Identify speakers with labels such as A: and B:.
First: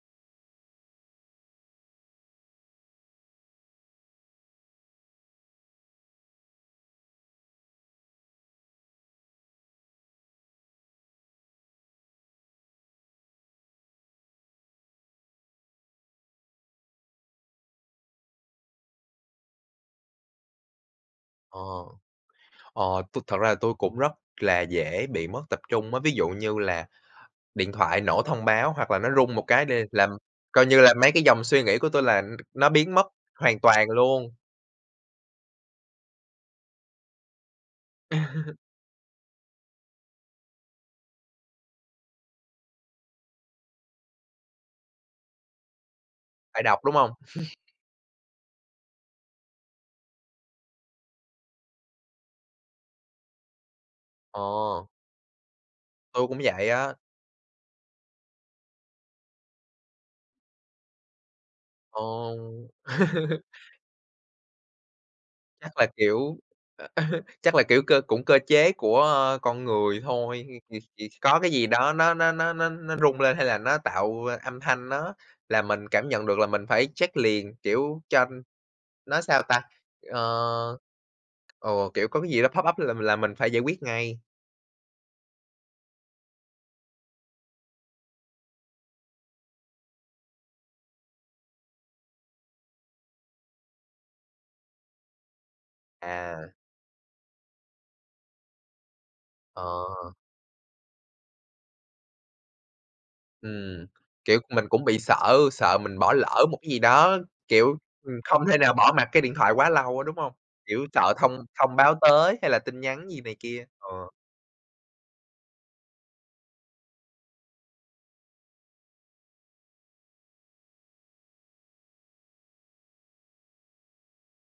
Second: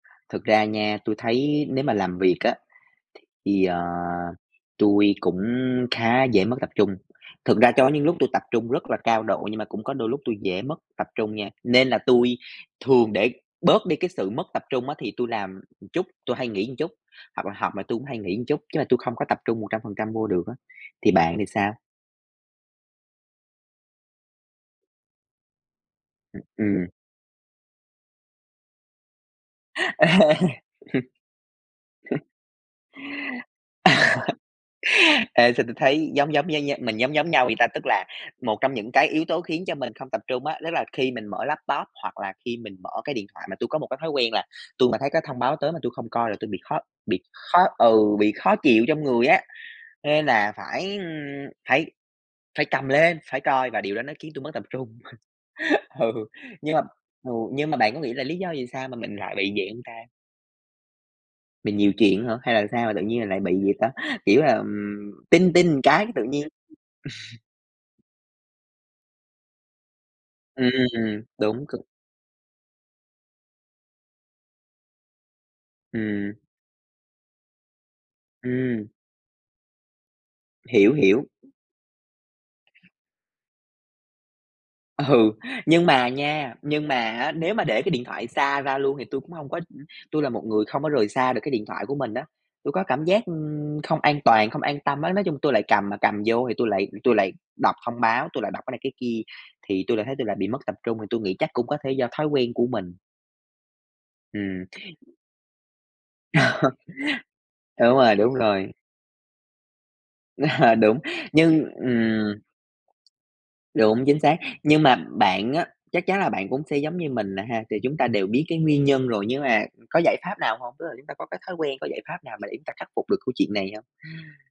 A: Thực ra nha, tui thấy nếu mà làm việc á, thì, ờ, tui cũng khá dễ mất tập trung, thực ra chó những lúc tôi tập trung rất là cao độ, nhưng mà cũng có đôi lúc tôi dễ mất tập trung nha, nên là tui thường để bớt đi cái sự mất tập trung á thì tui làm một chút, tôi hay nghỉ một chút, hoặc là học mà tôi cũng hay nghỉ một chút, chứ mà tui không có tập trung 100% vô được á, thì bạn thì
B: Ờ,
A: sao?
B: ờ, tôi thật ra là tôi cũng rất là dễ bị mất tập trung á, ví dụ
A: Ừm,
B: như là
A: ừm.
B: điện thoại nổ thông báo hoặc là nó rung một cái đê là
A: Ê,
B: coi như là, mấy cái dòng suy nghĩ của tôi là nó biến mất hoàn toàn luôn.
A: Ê, sao tôi thấy giống giống giống nh mình giống giống nhau vậy ta, tức là một trong những cái yếu tố khiến cho mình không tập trung á, tức là khi mình mở laptop hoặc là khi mình mở cái điện thoại mà tôi có một cái thói quen là tui mà thấy cái thông báo tới mà tui không coi là tôi bị
B: Phải
A: khó
B: đọc, đúng hông?
A: bị khó ừ, bị khó chịu trong người á, nên là phải, ưm, phải phải cầm lên, phải coi và điều đó nó khiến tôi mất tập
B: Ồ.
A: trung. Ừ,
B: Tôi cũng vậy
A: nhưng mà,
B: á.
A: ừ, nhưng mà bạn có nghĩ là lý do vì sao mà mình lại bị vậy hông ta? Mình nhiều chuyện
B: Ồ.
A: hả, hay là sao mà tự nhiên lại bị gì ta, kiểu là, ừm, "ting
B: Chắc
A: ting"
B: là,
A: cái tự
B: kiểu,
A: nhiên
B: chắc là, kiểu, cơ cũng cơ chế của, ơ, con người thôi, thì thì thì
A: Ừm,
B: có cái
A: đúng,
B: gì
A: c
B: đó nó nó nó nó nó rung lên hay là nó tạo âm thanh nó là mình cảm nhận
A: Ừm.
B: được là mình phải check liền, kiểu, cho
A: Ừm.
B: nó sao ta, ờ,
A: Hiểu, hiểu.
B: ồ, kiểu, có cái gì đó pop up là là mình phải giải quyết ngay.
A: Ừ, nhưng mà nha, nhưng mà á, nếu mà để cái điện thoại xa ra luôn thì tui cũng hông có tui là một người không có rời xa được cái điện thoại của mình á. Tôi có cảm giác, ưm, không an toàn, không an tâm á, nói chung tôi lại cầm mà cầm vô
B: À.
A: thì tui lại tui lại đọc thông báo, tôi lại đọc cái này, cái kia, thì tui lại
B: Ờ.
A: thấy tui lại bị mất tập trung thì tôi nghĩ chắc cũng có thể do thói quen của mình.
B: Ừm, kiểu,
A: Ừm.
B: mình cũng bị sợ, sợ mình bỏ lỡ một cái gì đó, kiểu,
A: Đúng rồi,
B: ưm,
A: đúng
B: không thể
A: rồi.
B: nào bỏ mặc cái điện thoại quá lâu á, đúng hông? Kiểu,
A: Đúng,
B: sợ thông
A: nhưng,
B: thông báo
A: ừm
B: tới hay là tin nhắn gì này kia,
A: Đúng,
B: ờ.
A: chính xác, nhưng mà bạn á, chắc chắn là bạn cũng sẽ giống như mình nè ha, thì chúng ta đều biết cái nguyên nhân rồi, nhưng mà có giải pháp nào hông? Tức là chúng ta có cái thói quen, có giải pháp nào mà để chúng ta khắc phục được câu chuyện này hông?